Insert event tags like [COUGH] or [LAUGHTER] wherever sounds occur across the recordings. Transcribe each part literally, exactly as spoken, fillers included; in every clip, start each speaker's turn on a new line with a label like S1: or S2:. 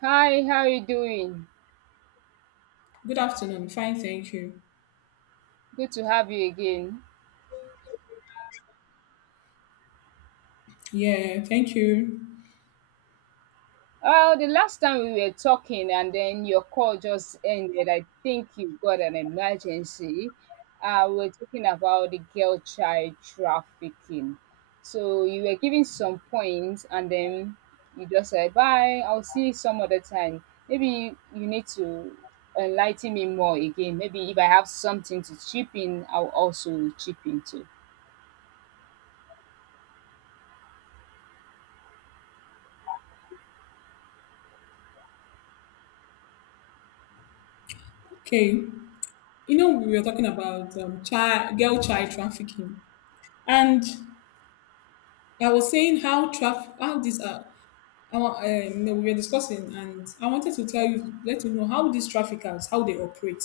S1: Hi, how are you doing?
S2: Good afternoon. Fine, thank you.
S1: Good to have you again.
S2: Yeah, thank you.
S1: Oh, the last time we were talking and then your call just ended. I think you got an emergency. Uh, we we're talking about the girl child trafficking. So you were giving some points and then you just said, bye, I'll see you some other time. Maybe you, you need to enlighten me more again. Maybe if I have something to chip in, I'll also chip in too.
S2: Okay. You know, we were talking about um, child, girl child trafficking, and I was saying how traf how these are. I wa- uh, you know, We were discussing, and I wanted to tell you, let you know how these traffickers how they operate.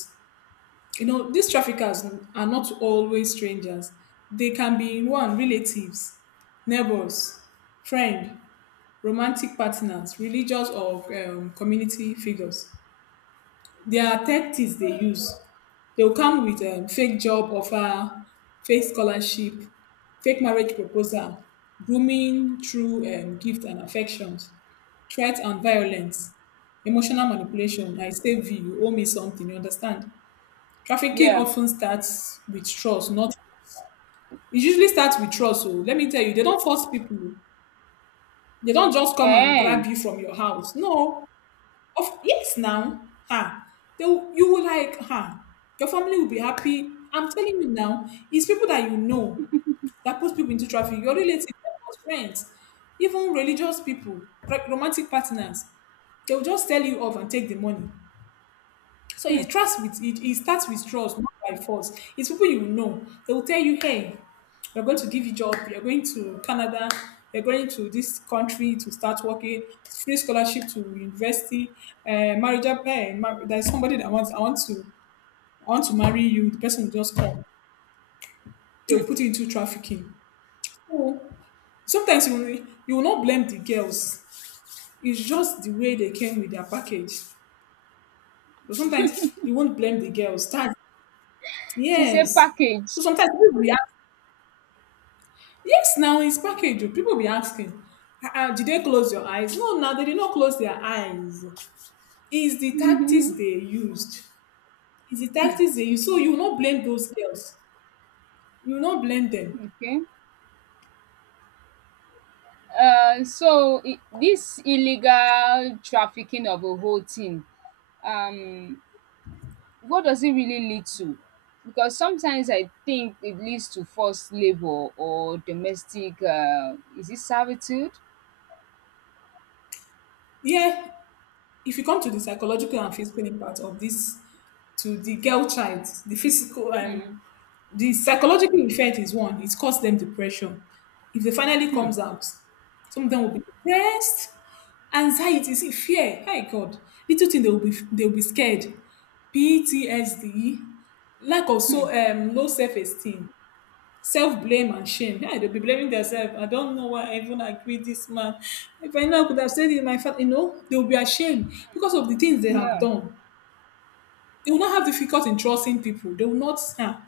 S2: You know, these traffickers are not always strangers. They can be one relatives, neighbors, friend, romantic partners, religious or um, community figures. Their tactics they use. They will come with um, fake job offer, fake scholarship, fake marriage proposal, grooming through um, gift and affections, threats and violence, emotional manipulation. I save you, you owe me something, you understand? Trafficking
S1: Yeah.
S2: often starts with trust, not, it usually starts with trust. So let me tell you, they don't force people. They don't just come and
S1: Eh.
S2: grab you from your house. No, of yes, now, ha, they will, you will like, ha, your family will be happy. I'm telling you now, it's people that you know that puts people into traffic. Your relatives, your friends, even religious people, ro- romantic partners, they will just tell you off and take the money. So it trust with it, it starts with trust, not by force. It's people you know. They will tell you, hey, we're going to give you job, you're going to Canada, you're going to this country to start working, free scholarship to university, uh, marriage up hey, mar- there's somebody that wants I want to I want to marry you, the person will just come. They'll put you into trafficking. So sometimes you will, you will not blame the girls. It's just the way they came with their package. But sometimes you won't blame the girls. That's.
S1: She said
S2: Yes. So
S1: package.
S2: sometimes people be asking, yes, now it's package. Oh. People be asking, "Ah, ah, did they close your eyes? No, now they did not close their eyes. It's the tactics they
S1: [LAUGHS]
S2: used. It's the tactics they used. So you will not blame those girls. You will not blame them."
S1: Okay. Uh, so i- this illegal trafficking of a whole thing, um, what does it really lead to? Because sometimes I think it leads to forced labor or domestic. Uh, is it servitude?
S2: Yeah, if you come to the psychological and physical impact of this to the girl child, the physical
S1: Mm.
S2: um, the psychological effect is one, it caused them depression. If they finally
S1: Hmm.
S2: comes out, some of them will be depressed, anxiety, see, fear. Hey God, little thing they will be they will be scared. P T S D, lack of
S1: Hmm.
S2: so um low self esteem, self blame and shame. Yeah, they'll be blaming themselves. I don't know why I even agreed this man. If I know I could have said it in my family, you know, they will be ashamed because of the things they have
S1: Yeah.
S2: done. They will not have difficult in trusting people. They will not. Huh?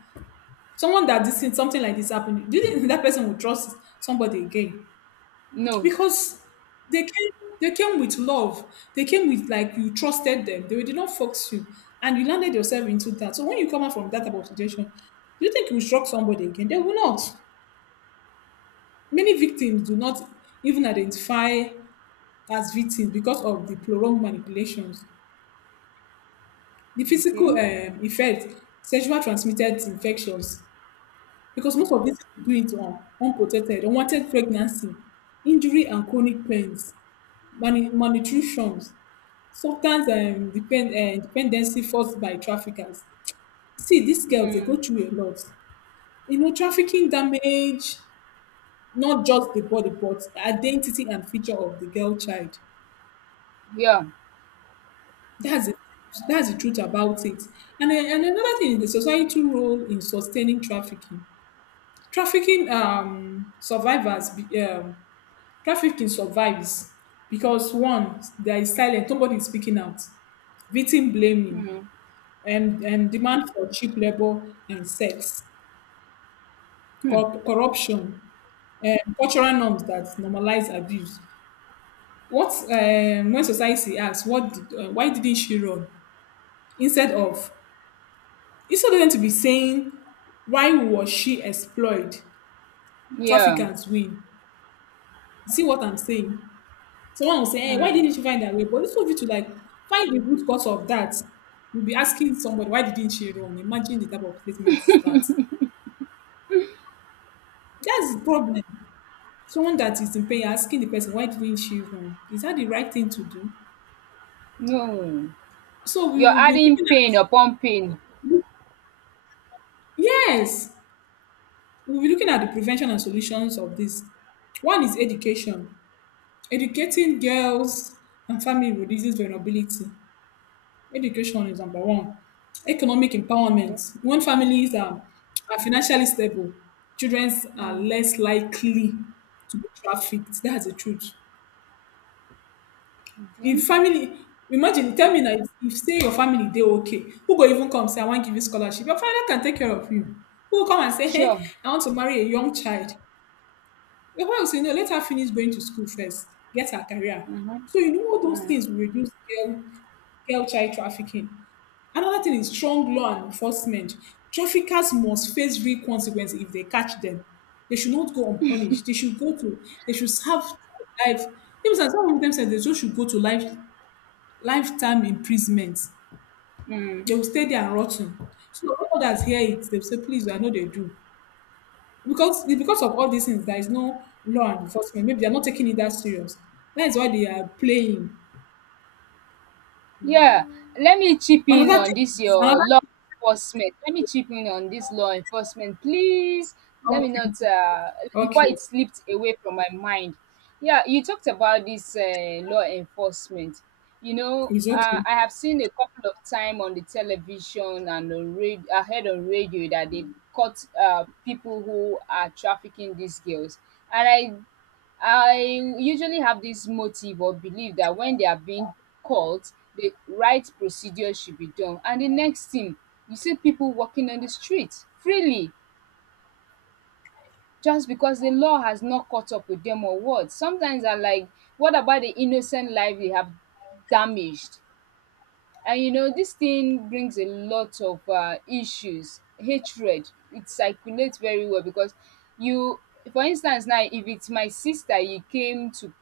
S2: Someone that this thing, something like this happened, do you think that person will trust somebody again?
S1: No.
S2: Because they came, they came with love. They came with like you trusted them. They did not fox you, and you landed yourself into that. So when you come out from that type of situation, do you think you will shock somebody again? They will not. Many victims do not even identify as victims because of the prolonged manipulations, the
S1: Okay.
S2: physical um, effect, sexual transmitted infections, because most of these people do it on unprotected, unwanted pregnancy, injury and chronic pains, mani- malnutritions, substance um, depend, uh, dependency forced by traffickers. See, these girls, they go
S1: Mm.
S2: through a lot. You know, trafficking damage not just the body, but the identity and future of the girl child.
S1: Yeah.
S2: That's the, that's the truth about it. And, then- and another thing is the societal role in sustaining trafficking. Trafficking um, survivors be, um, Trafficking survives because one, there is silence, nobody is speaking out, victim blaming,
S1: Mm.
S2: and, and demand for cheap labor and sex,
S1: Hmm.
S2: cor- corruption, and cultural norms that normalize abuse. What um, When society asks, what did, uh, why didn't she run? Instead of instead of them to be saying, why was she exploited?
S1: Yeah.
S2: Traffickers win. See what I'm saying? Someone will say, hey, why
S1: Mm.
S2: didn't you find that way? But it's for you to like find the root cause of that. You'll be asking somebody, why didn't she run? Imagine the type of statement is that. That's the problem. Someone that is in pain asking the person, why didn't she run? Is that the right thing to do?
S1: No.
S2: So we
S1: You're
S2: will be
S1: adding
S2: looking at,
S1: pain upon pain.
S2: yes, we'll be looking at the prevention and solutions of this. One is education, educating girls and family reduces vulnerability. Education is number one. Economic
S1: Okay.
S2: empowerment. When families are, are financially stable, children are
S1: Mm.
S2: less likely to be trafficked. That's the truth.
S1: Okay.
S2: If family, imagine, tell me that if say your family they okay, who go even come say I want give you scholarship? Your father can take care of you. Who will come and say,
S1: Sure.
S2: hey, I want to marry a young child? Your wife will say, no, let her finish going to school first, get her career.
S1: Mhm.
S2: So you know all those
S1: Mm.
S2: things will reduce girl, girl child trafficking. Another thing is strong law and enforcement. Traffickers must face real consequences if they catch them. They should not go unpunished. They should go to they should serve life. Even some some of them said they just should go to life lifetime imprisonment. They
S1: Mm.
S2: will stay there and rotten. So all others hear it, they'll say, please, I know they do. Because it's because of all these things, there is no law enforcement. Maybe they're not taking it that serious. That is why they are playing.
S1: Yeah. Let me chip in
S2: Another
S1: on
S2: thing
S1: this
S2: is
S1: your
S2: another.
S1: law enforcement. Let me chip in on this law enforcement, please. Let me
S2: Okay.
S1: not uh
S2: Okay.
S1: before it slipped away from my mind. Yeah, you talked about this uh, law enforcement. You know,
S2: It's
S1: uh,
S2: okay.
S1: I have seen a couple of time on the television and on radio, I heard on radio that they caught uh, people who are trafficking these girls, and I I usually have this motive or belief that when they are being called, the right procedure should be done. And the next thing, you see people walking on the street freely just because the law has not caught up with them or what. Sometimes I'm like, what about the innocent life they have damaged? And you know, this thing brings a lot of uh, issues, hatred. It circulates very well because you, for instance, now if it's my sister, you came to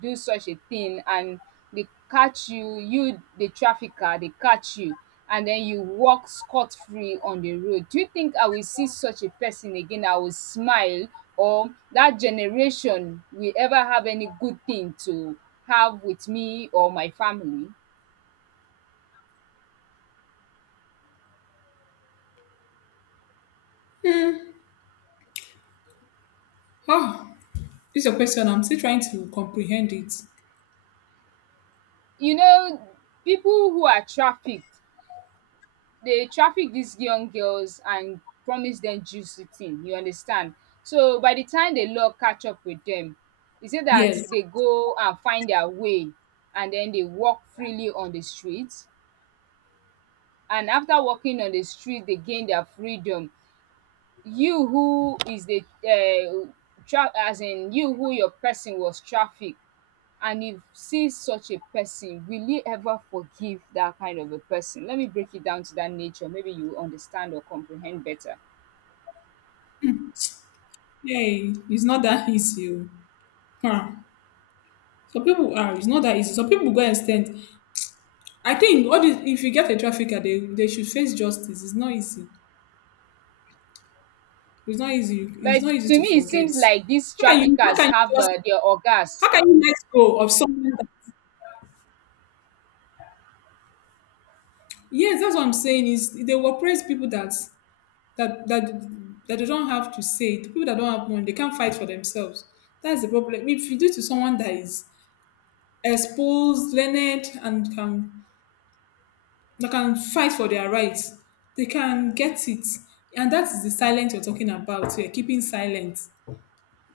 S1: do such a thing and they catch you, you, the trafficker, they catch you, and then you walk scot free on the road. Do you think I will see such a person again? I will smile, or that generation will ever have any good thing to have with me or my family?
S2: Ah, this is your question. I'm still trying to comprehend it.
S1: You know, people who are trafficked, they traffic these young girls and promise them juicy thing, you understand? So by the time the law catch up with them, e say that
S2: Yes.
S1: they go and find their way and then they walk freely on the street, and after walking on the street they gain their freedom. You who is the um tra as in you who your person was trafficked and you see such a person, will you ever forgive that kind of a person? Let me break it down to that nature. Maybe you will understand or comprehend better.
S2: Yay. It's not that easy. Oh. Huh. Some people are, it's not that easy. Some people go and stand. I think all this, if you get a trafficker, they, they should face justice. It's not easy. It's not easy. It's
S1: But
S2: not easy
S1: to
S2: to
S1: me, it
S2: forget.
S1: seems like these
S2: How can you how
S1: traffickers
S2: can you
S1: have
S2: just
S1: uh, their orgas.
S2: how can you let go of someone. Yes, that's what I'm saying. Is they will praise people that that that that they don't have to say it. People that don't have money, they can't fight for themselves. That's the problem. If you do to someone that is exposed, learned, and can that can fight for their rights, they can get it. And that is the silence you're talking about. You're keeping silent.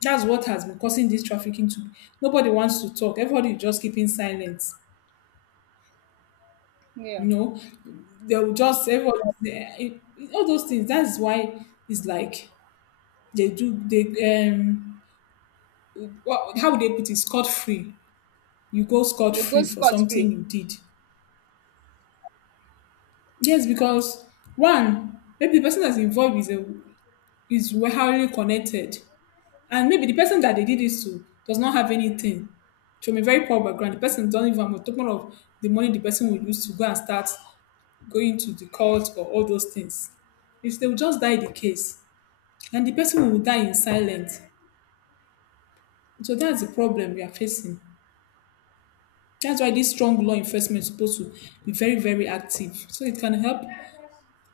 S2: That's what has been causing this trafficking to, nobody wants to talk. Everybody is just keeping silent.
S1: Yeah,
S2: You know, they'll just everybody all those things. That's why it's like They do they um what how would they put it? Scot free. You go scot
S1: they go
S2: free for
S1: scot free.
S2: something you did. Yes, because one, maybe the person that's involved is a, is highly connected. And maybe the person that they did this to does not have anything. From a very poor background, the person don't even, I'm talking of the money the person will use to go and start going to the court or all those things. If they will just die the case, and the person will die in silence. So that's the problem we are facing. That's why this strong law enforcement is supposed to be very, very active so it can help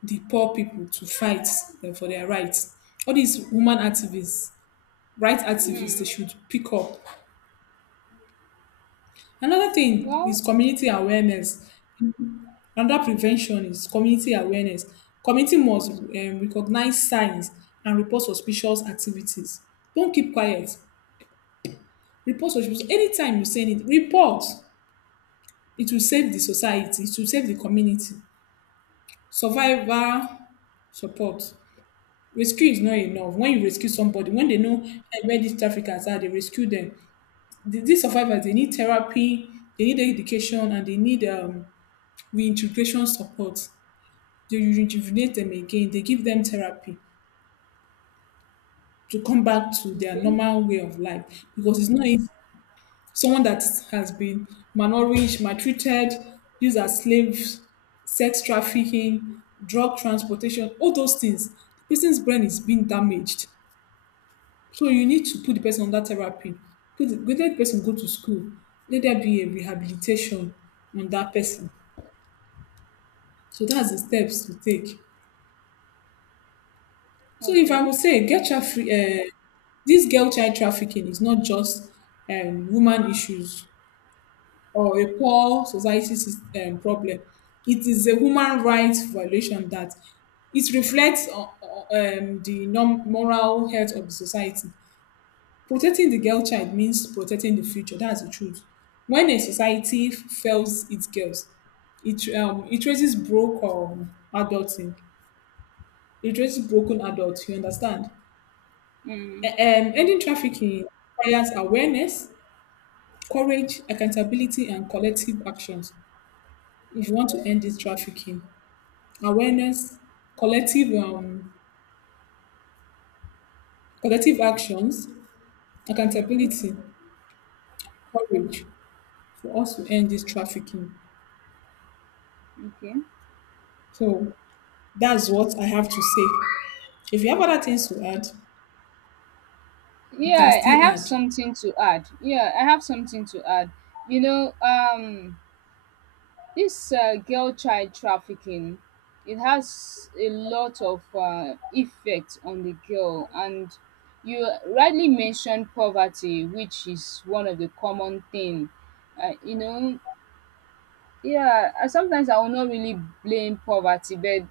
S2: the poor people to fight uh, for their rights. All these women activists, rights activists,
S1: Hmm.
S2: they should pick up. Another thing
S1: Well,
S2: is community awareness. Another prevention is community awareness. Community must um, recognize signs and report suspicious activities. Don't keep quiet. Report suspicious. Anytime you say it, report. It will save the society. It will save the community. Survivor support. Rescue is not
S1: hmm.
S2: enough. When you rescue somebody, when they know eh, where these traffickers are, they rescue them. Th- These survivors, they need therapy, they need education, and they need um, reintegration support. They rejuvenate them again. They give them therapy to come back to their
S1: Okay.
S2: normal way of life because it's not easy someone that has been malnourished, maltreated, used as slaves, sex trafficking, drug transportation, all those things, the person's brain is being damaged. So you need to put the person under therapy. Put the, let the person go to school. Let there be a rehabilitation on that person. So that's the steps to take. So if I
S1: Okay.
S2: would say get traffic, uh, this girl child trafficking is not just um, woman issues or a poor society sys- um, problem. It is a human rights violation that it reflects o- o- um, the norm- moral health of the society. Protecting the girl child means protecting the future. That's the truth. When a society f- fails its girls, it um it raises broken um adulting. It raises broken adults. You understand? A-
S1: Hmm.
S2: Um, ending trafficking requires awareness, courage, accountability, and collective actions. If you want to end this trafficking, awareness, collective um, collective actions,
S1: Mm-hmm.
S2: accountability, courage for us to end this trafficking.
S1: Okay.
S2: So that's what I have to say. If you have other things to add, you can
S1: Yeah, I
S2: still
S1: have
S2: add.
S1: something to add. Yeah, I have something to add. You know, um, This uh, girl child trafficking, it has a lot of uh, effect on the girl, and you rightly mentioned poverty, which is one of the common thing. Uh, you know, yeah. I- Sometimes I will not really blame poverty, but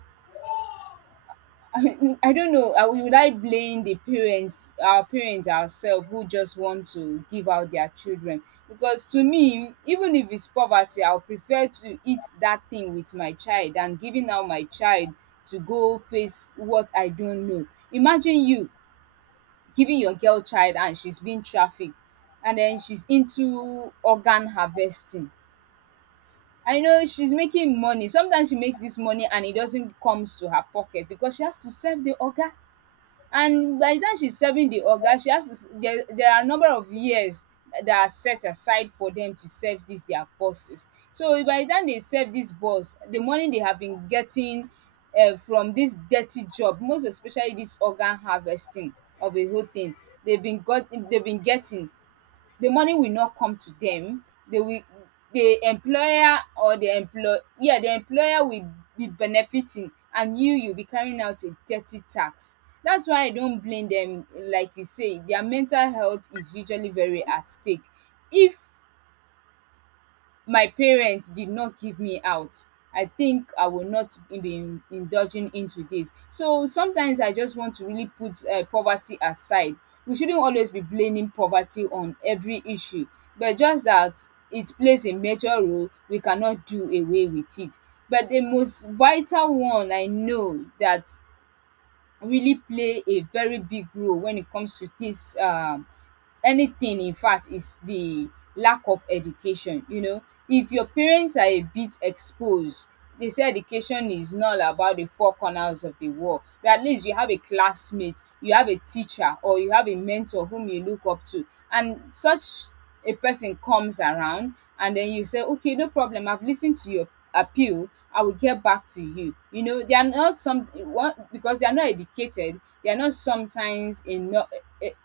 S1: [LAUGHS] I don't know. Uh, would I blame the parents, our parents ourselves, who just want to give out their children? Because to me, even if it's poverty, I'll prefer to eat that thing with my child than giving out my child to go face what I don't know. Imagine you giving your girl child and she's being trafficked, and then she's into organ harvesting. I know she's making money. Sometimes she makes this money and it doesn't comes to her pocket because she has to serve the organ, and by the time she's serving the oga she has to s there there are a number of years that are set aside for them to serve this their bosses. So by the time they serve this boss, the money they have been getting um from this dirty job, most especially this organ harvesting of a whole thing, they have been got they have been getting, the money will not come to them. they will the employer or the employ yeah the employer will be benefiting, and you you'll be carrying out a dirty tax. That's why I don't blame them. Like you say, their mental health is usually very at stake. If my parents did not give me out, I think I will not be in- indulging into this. So sometimes I just want to really put uh, poverty aside. We shouldn't always be blaming poverty on every issue, but just that it plays a major role. We cannot do away with it. But the most vital one I know that really play a very big role when it comes to this um anything in fact is the lack of education. You know, if your parents are a bit exposed, they say education is not about the four corners of the world, but at least you have a classmate, you have a teacher, or you have a mentor whom you look up to, and such a person comes around and then you say, okay, no problem, I've listened to your appeal, I will get back to you. You know, they are not some one because they are not educated. They are not sometimes enough,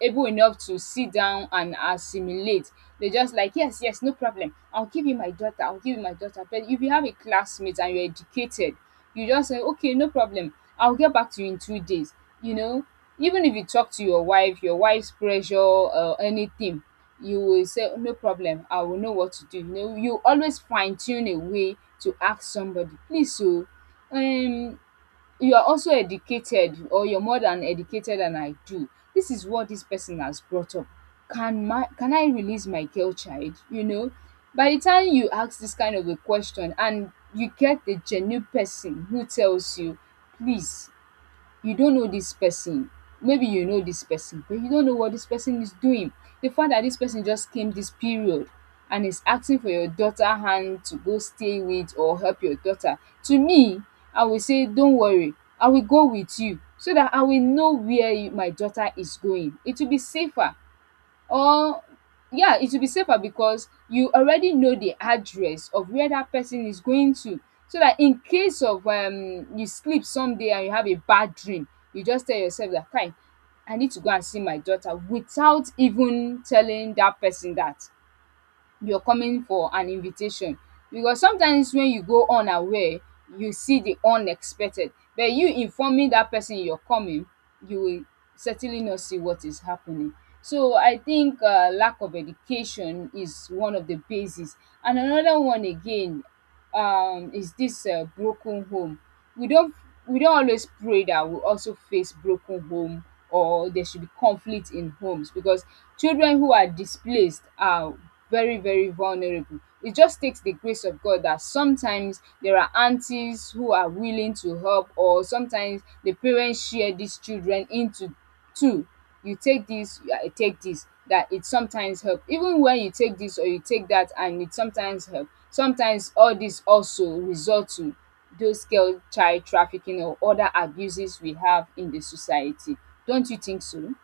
S1: able enough to sit down and assimilate. They just like, yes, yes, no problem, I'll give you my daughter, I'll give you my daughter. But if you have a classmate and you're educated, you just say, okay, no problem, I'll get back to you in two days. You know, even if you talk to your wife, your wife's pressure or anything, you will say, "Oh, no problem, I will know what to do." No, you always fine tune a way to ask somebody, please. So, um, you are also educated, or you're more than educated than I do. This is what this person has brought up. Can my can I release my girl child? You know, by the time you ask this kind of a question and you get the genuine person who tells you, please, you don't know this person. Maybe you know this person, but you don't know what this person is doing. The fact that this person just came this period and is asking for your daughter hand to go stay with or help your daughter, to me, I will say, don't worry, I will go with you, so that I will know where you, my daughter is going. It will be safer. Or, yeah, it will be safer because you already know the address of where that person is going to. So that in case of um you sleep someday and you have a bad dream, you just tell yourself that kai, I need to go and see my daughter without even telling that person that you're coming, for an invitation. Because sometimes when you go unaware, you see the unexpected. But you informing that person you're coming, you will certainly not see what is happening. So I think uh, lack of education is one of the bases, and another one again um is this uh, broken home. we don't we don't always pray that we also face broken home, or there should be conflict in homes, because children who are displaced are very very vulnerable. It just takes the grace of God that sometimes there are aunties who are willing to help, or sometimes the parents share these children into two. You take this, you are- take this, that it sometimes help. Even when you take this or you take that, and it sometimes help, sometimes all this also result to those girl child trafficking or other abuses we have in the society. Don't you think so?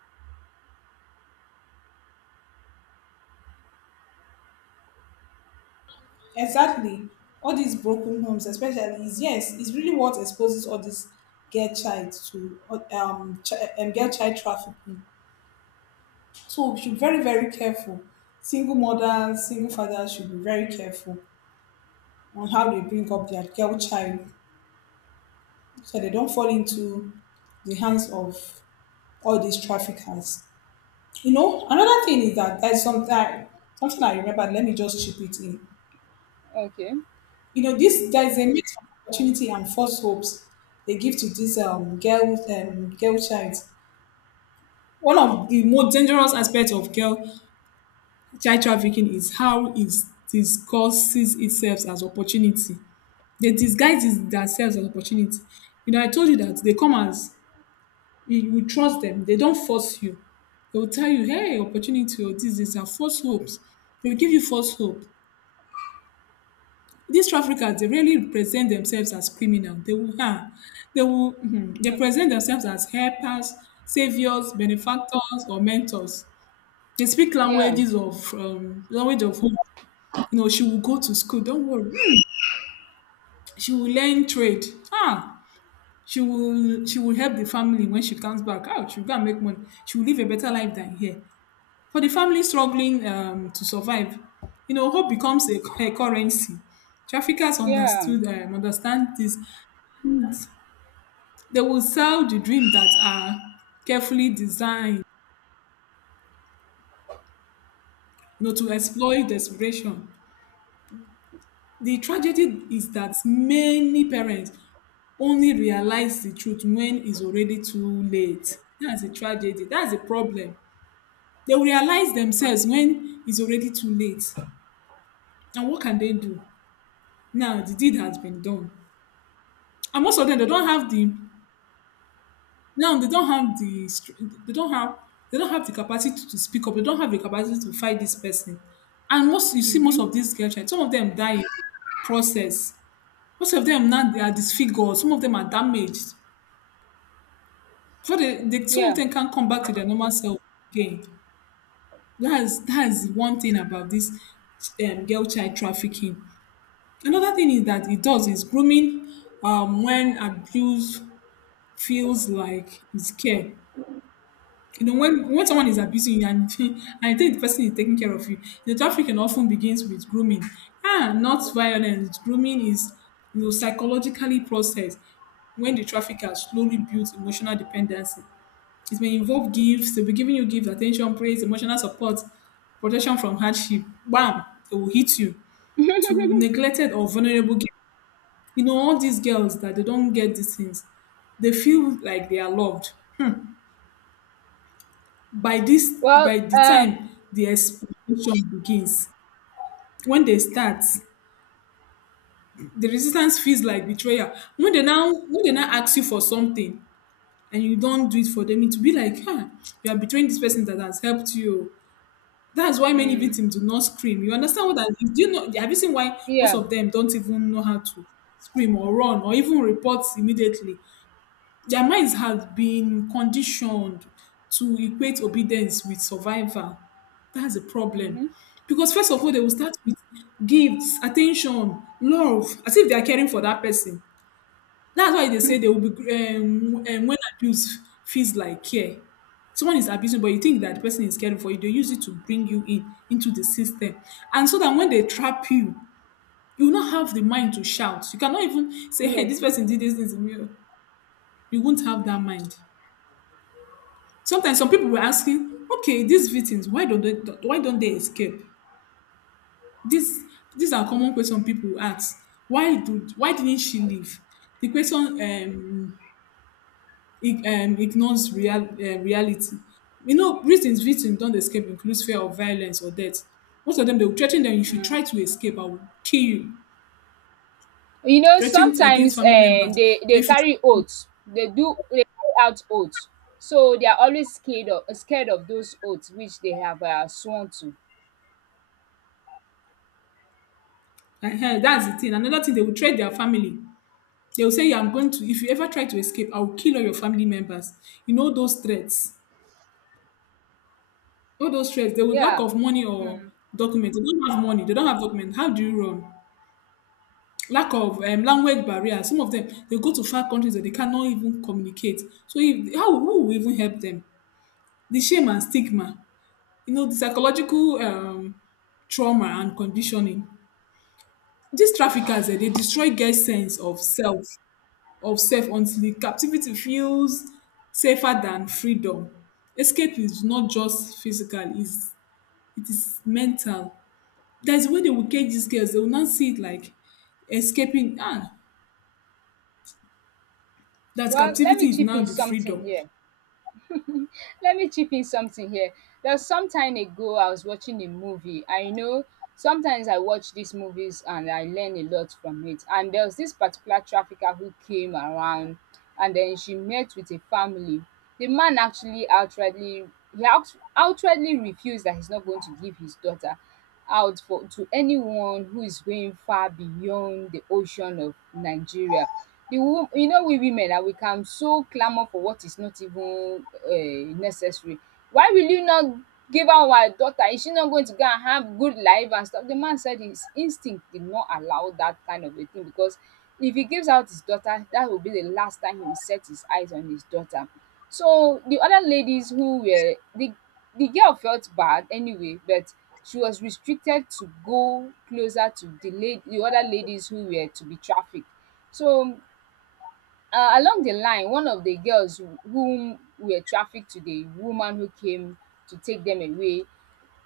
S2: Exactly. All these broken homes, especially, is yes, is really what exposes all this girl child to um, ch- um girl child trafficking. So we should be very very careful. Single mothers, single fathers should be very careful. On how they bring up their girl child so they don't fall into the hands of all these traffickers. You know, another thing is that there's something something I remember. Let me just chip it in.
S1: Okay.
S2: You know, this there's a mix of opportunity and false hopes they give to these um girl um girl child. One of the most dangerous aspects of girl child trafficking is how it disguises itself as opportunity. They disguise it- themselves as opportunity. You know, I told you that they come as you will trust them. They don't force you. They will tell you, hey, opportunity or this, this, and false hopes. They will give you false hope. These traffickers, they really present themselves as criminal. They will, huh, they will, mhm, they
S1: Mm.
S2: present themselves as helpers, saviors, benefactors, or mentors. They speak
S1: Yeah.
S2: languages of um, language of hope. You know, she will go to school. Don't worry. She will learn trade. Ah, she will she will help the family when she comes back. Out, she'll go and make money. She will live a better life than here. For the family struggling um, to survive, you know, hope becomes a, [LAUGHS] a currency. Traffickers
S1: Yeah.
S2: understood um, understand this. And They will sell the dream that are carefully designed, you know, to exploit desperation. The tragedy is that many parents only realize the truth when it's already too late. That's a tragedy. That's a problem. They will realize themselves when it's already too late. And what can they do? Now, the deed has been done. And most of them they don't have the now they don't have the str- they don't have they don't have the capacity to, to speak up. They don't have the capacity to fight this person. And most, you see, most
S1: Mm-hmm.
S2: of these girl child, some of them die in the process. Most of them now they are disfigured, some of them are damaged before they, they some of
S1: Yeah.
S2: them can't come back to their normal self again. That is that is one thing about this um, girl child trafficking. Another thing is that it does is grooming, um, when abuse feels like it's care. You know, when, when someone is abusing you and, [LAUGHS] and you think the person is taking care of you, the trafficking often begins with grooming. Ah, not violence. Grooming is, you know, psychologically processed when the trafficker slowly builds emotional dependency. It may involve gifts, they'll be giving you gifts, attention, praise, emotional support, protection from hardship. Bam, they will hit you to neglected or vulnerable girls. You know, all these girls that they don't get these things, they feel like they are loved by this,
S1: Well,
S2: by the
S1: um,
S2: time the exploitation begins. When they start, the resistance feels like betrayal. When they now when they now ask you for something and you don't do it for them, it will be like um you are betraying this person that has helped you. That's why many
S1: mm,
S2: victims do not scream. You understand what that is? Do you know, have you seen why most
S1: yeah.
S2: of them don't even know how to scream or run or even report immediately? Their minds have been conditioned to equate obedience with survival. That's a problem.
S1: Mm-hmm.
S2: Because first of all, they will start with gifts, attention, love, as if they are caring for that person. That's why they say they will be um, um, when abuse feels like care. Someone is abusing, but you think that the person is caring for you. They use it to bring you in into the system, and so that when they trap you, you will not have the mind to shout. You cannot even say, "Hey,
S1: No.
S2: this person did this thing to me." oh." You won't have that mind. Sometimes some people were asking, okay, these victims, why don't they why don't they escape? This these are common question people ask. Why do why didn't she leave? The question um, ig- um ignores real uh, reality. You know, reasons victims don't escape includes fear of violence or death. Most of them they will threaten them, if you
S1: Mm.
S2: try to escape, I will kill you.
S1: You know,
S2: Threatened against
S1: sometimes
S2: family members.
S1: um, they,
S2: Or
S1: they
S2: if you
S1: carry oaths. They do they carry out oaths. So they are always scared of scared of those oaths which they have uh, sworn to.
S2: uh, that's the thing. Another thing, they will threat their family. They will say, yeah, I'm going to, if you ever try to escape, I will kill all your family members. You know, those threats, all those threats, they would lack
S1: Yeah.
S2: of money or
S1: Mm.
S2: documents. They don't have money, they don't have documents. How do you run? Lack of um, language barrier. Some of them, they go to far countries that they cannot even communicate. So, if, how who will even help them? The shame and stigma, you know, the psychological um, trauma and conditioning. These traffickers, eh, they destroy girls' sense of self of self until captivity feels safer than freedom. Escape is not just physical, it's, it is mental. There's a way they will cage these girls, they will not see it like escaping. Ah, that
S1: Well, let me
S2: captivity is
S1: chip
S2: now
S1: in
S2: the
S1: something
S2: freedom.
S1: here. [LAUGHS] Let me chip in something here. There was some time ago I was watching a movie. I know sometimes I watch these movies and I learn a lot from it. And there was this particular trafficker who came around and then she met with a family. The man actually outrightly he out, outwardly refused that he's not going to give his daughter out for to anyone who is going far beyond the ocean of Nigeria. The wo You know, we women that we can so clamour for what is not even um necessary. Why will you not give out our daughter? Is she not going to go and have good life and stuff? The man said his instinct did not allow that kind of a thing, because if he gives out his daughter, that will be the last time he will set his eyes on his daughter. So the other ladies who were the the girl felt bad anyway, but she was restricted to go closer to the la the other ladies who were to be trafficked. So, um, uh, Along the line, one of the girls who- whom were trafficked to the woman who came to take them away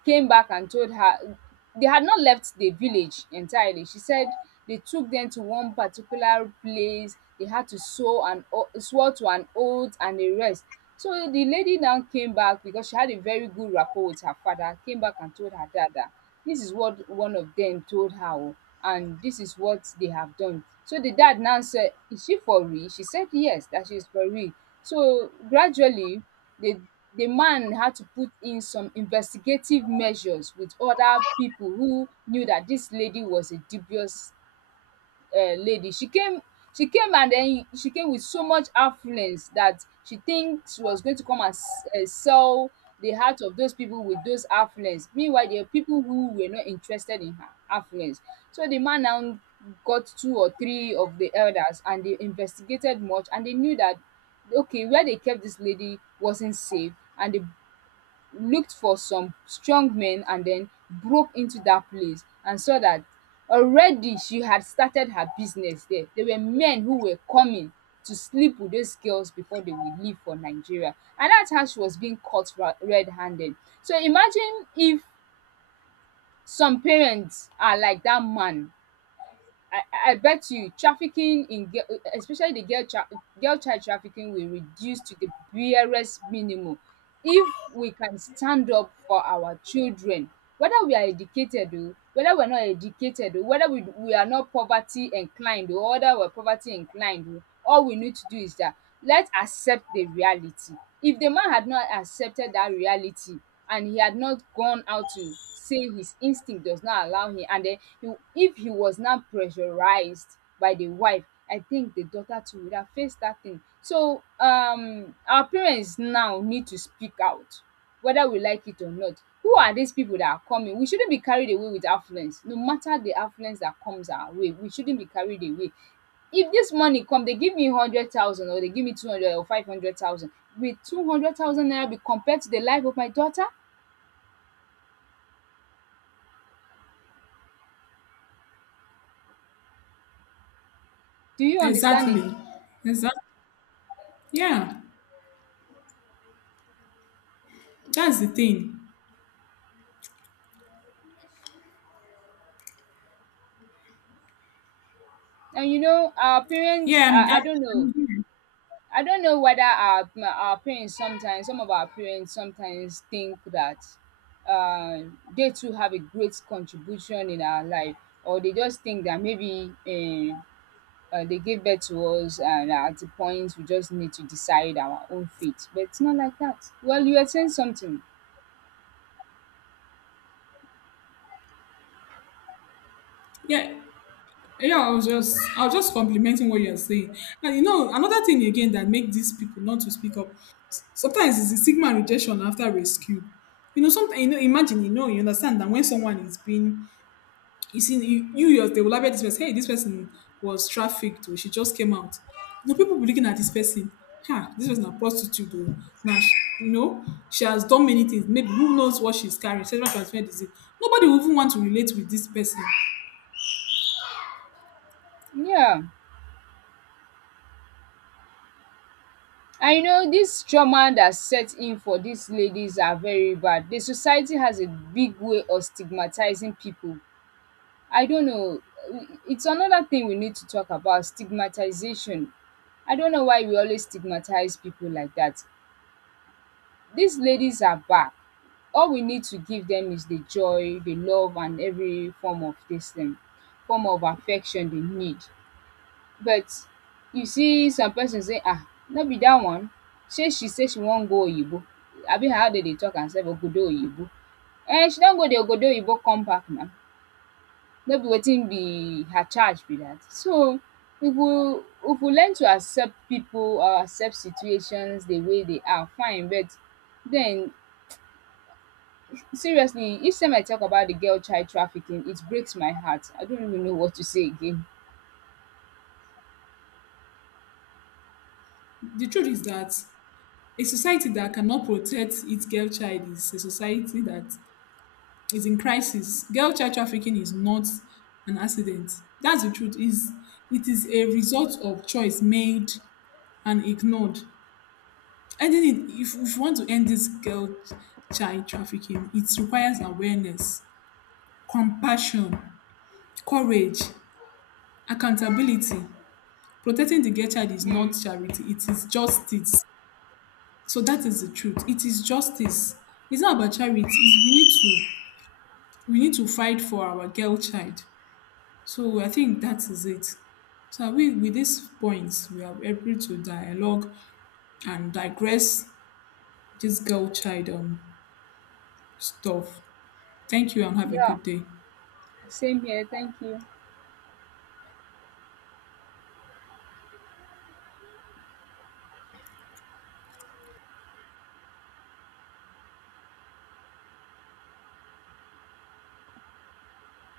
S1: came back and told her they had not left the village entirely. She said they took them to one particular place. They had to sew an o- swear to an oath and a rest. So the lady now came back because she had a very good rapport with her father. Came back and told her dad that this is what one of them told her, oh, and this is what they have done. So the dad now said, "Is she for real?" She said yes, that she is for real. So gradually, they the man had to put in some investigative measures with other people who knew that this lady was a dubious uh, lady. She came she came and then she came with so much affluence that she thinks she was going to come and s- uh, sell the heart of those people with those affluence. Meanwhile, there are people who were not interested in her affluence. So the man now got two or three of the elders and they investigated much, and they knew that okay, where they kept this lady wasn't safe, and they looked for some strong men and then broke into that place and saw that already she had started her business there. There were men who were coming to sleep with those girls before they will leave for Nigeria. And that's how she was being caught ra- red handed. So imagine if some parents are like that man. I, I I bet you trafficking in girl, especially the girl, tra- girl child trafficking will reduce to the barest minimum if we can stand up for our children, whether we are educated o, whether we are not educated o, whether we we are not poverty inclined o, whether we are poverty inclined o. All we need to do is that let's accept the reality. If the man had not accepted that reality and he had not gone out to say his instinct does not allow him, and then he, if he was not pressurized by the wife, I think the daughter too would have faced that thing. So um our parents now need to speak out, whether we like it or not. Who are these people that are coming? We shouldn't be carried away with affluence. No matter the affluence that comes our way, we shouldn't be carried away. If this money come, they give me hundred thousand, or they give me two hundred or five hundred thousand. With two hundred thousand naira be compared to the life of my daughter? Do you understand it?
S2: Exactly. Exactly. Yeah, that's the thing.
S1: And you know, our parents,
S2: Yeah,
S1: uh,
S2: I'm, I'm,
S1: I don't
S2: I'm
S1: know.
S2: here.
S1: I don't know whether our our parents sometimes, some of our parents sometimes think that uh, they too have a great contribution in our life, or they just think that maybe uh, uh, they gave birth to us and at the point we just need to decide our own fate. But it's not like that. Well, you are saying something.
S2: Yeah, yeah, I was just I was just complimenting what you're saying. And you know, another thing again that make these people not to speak up s- sometimes is the stigma and rejection after rescue. You know, sometimes you know, imagine, you know, you understand that when someone is being you see you, you yours, they will label this person, hey, this person was trafficked or she just came out. You know, people will be looking at this person, huh, this person a prostitute or now she, you know, she has done many things. Maybe who knows what she's carrying, sexual transmitted disease. Nobody will even want to relate with this person.
S1: Yeah. I know this trauma that set in for these ladies are very bad. The society has a big way of stigmatizing people. I don't know. Uh, It's another thing, we need to talk about stigmatization. I don't know why we always stigmatize people like that. These ladies are back. All we need to give them is the joy, the love, and every form of this thing, form of affection they need. But you see, some person say, ah, no be that one. Shey she say she wan go oyinbo. Abi na how dem dey talk am sef, obodo oyinbo. Eh, she don go the obodo oyinbo come back now. No be wetin be her charge be dat. So if we if we learn to accept pipu or accept situations the way they are, fine, but then, seriously, each time I talk about the girl child trafficking, it breaks my heart. I don't even know what to say again.
S2: The truth is that a society that cannot protect its girl child is a society that is in crisis. Girl child trafficking is not an accident. That's the truth. Is it is a result of choice made and ignored. Ending it, if, if we want to end this girl child trafficking, it requires awareness, compassion, courage, accountability. Protecting the girl child is
S1: Mm,
S2: not charity. It is justice. So that is the truth. It is justice. It's not about charity. It's we need to we need to fight for our girl child. So I think that is it. So we, with these points, we are able to dialogue and digress this girl child um, stuff. Thank you and have a
S1: yeah,
S2: good day.
S1: same here. Thank you.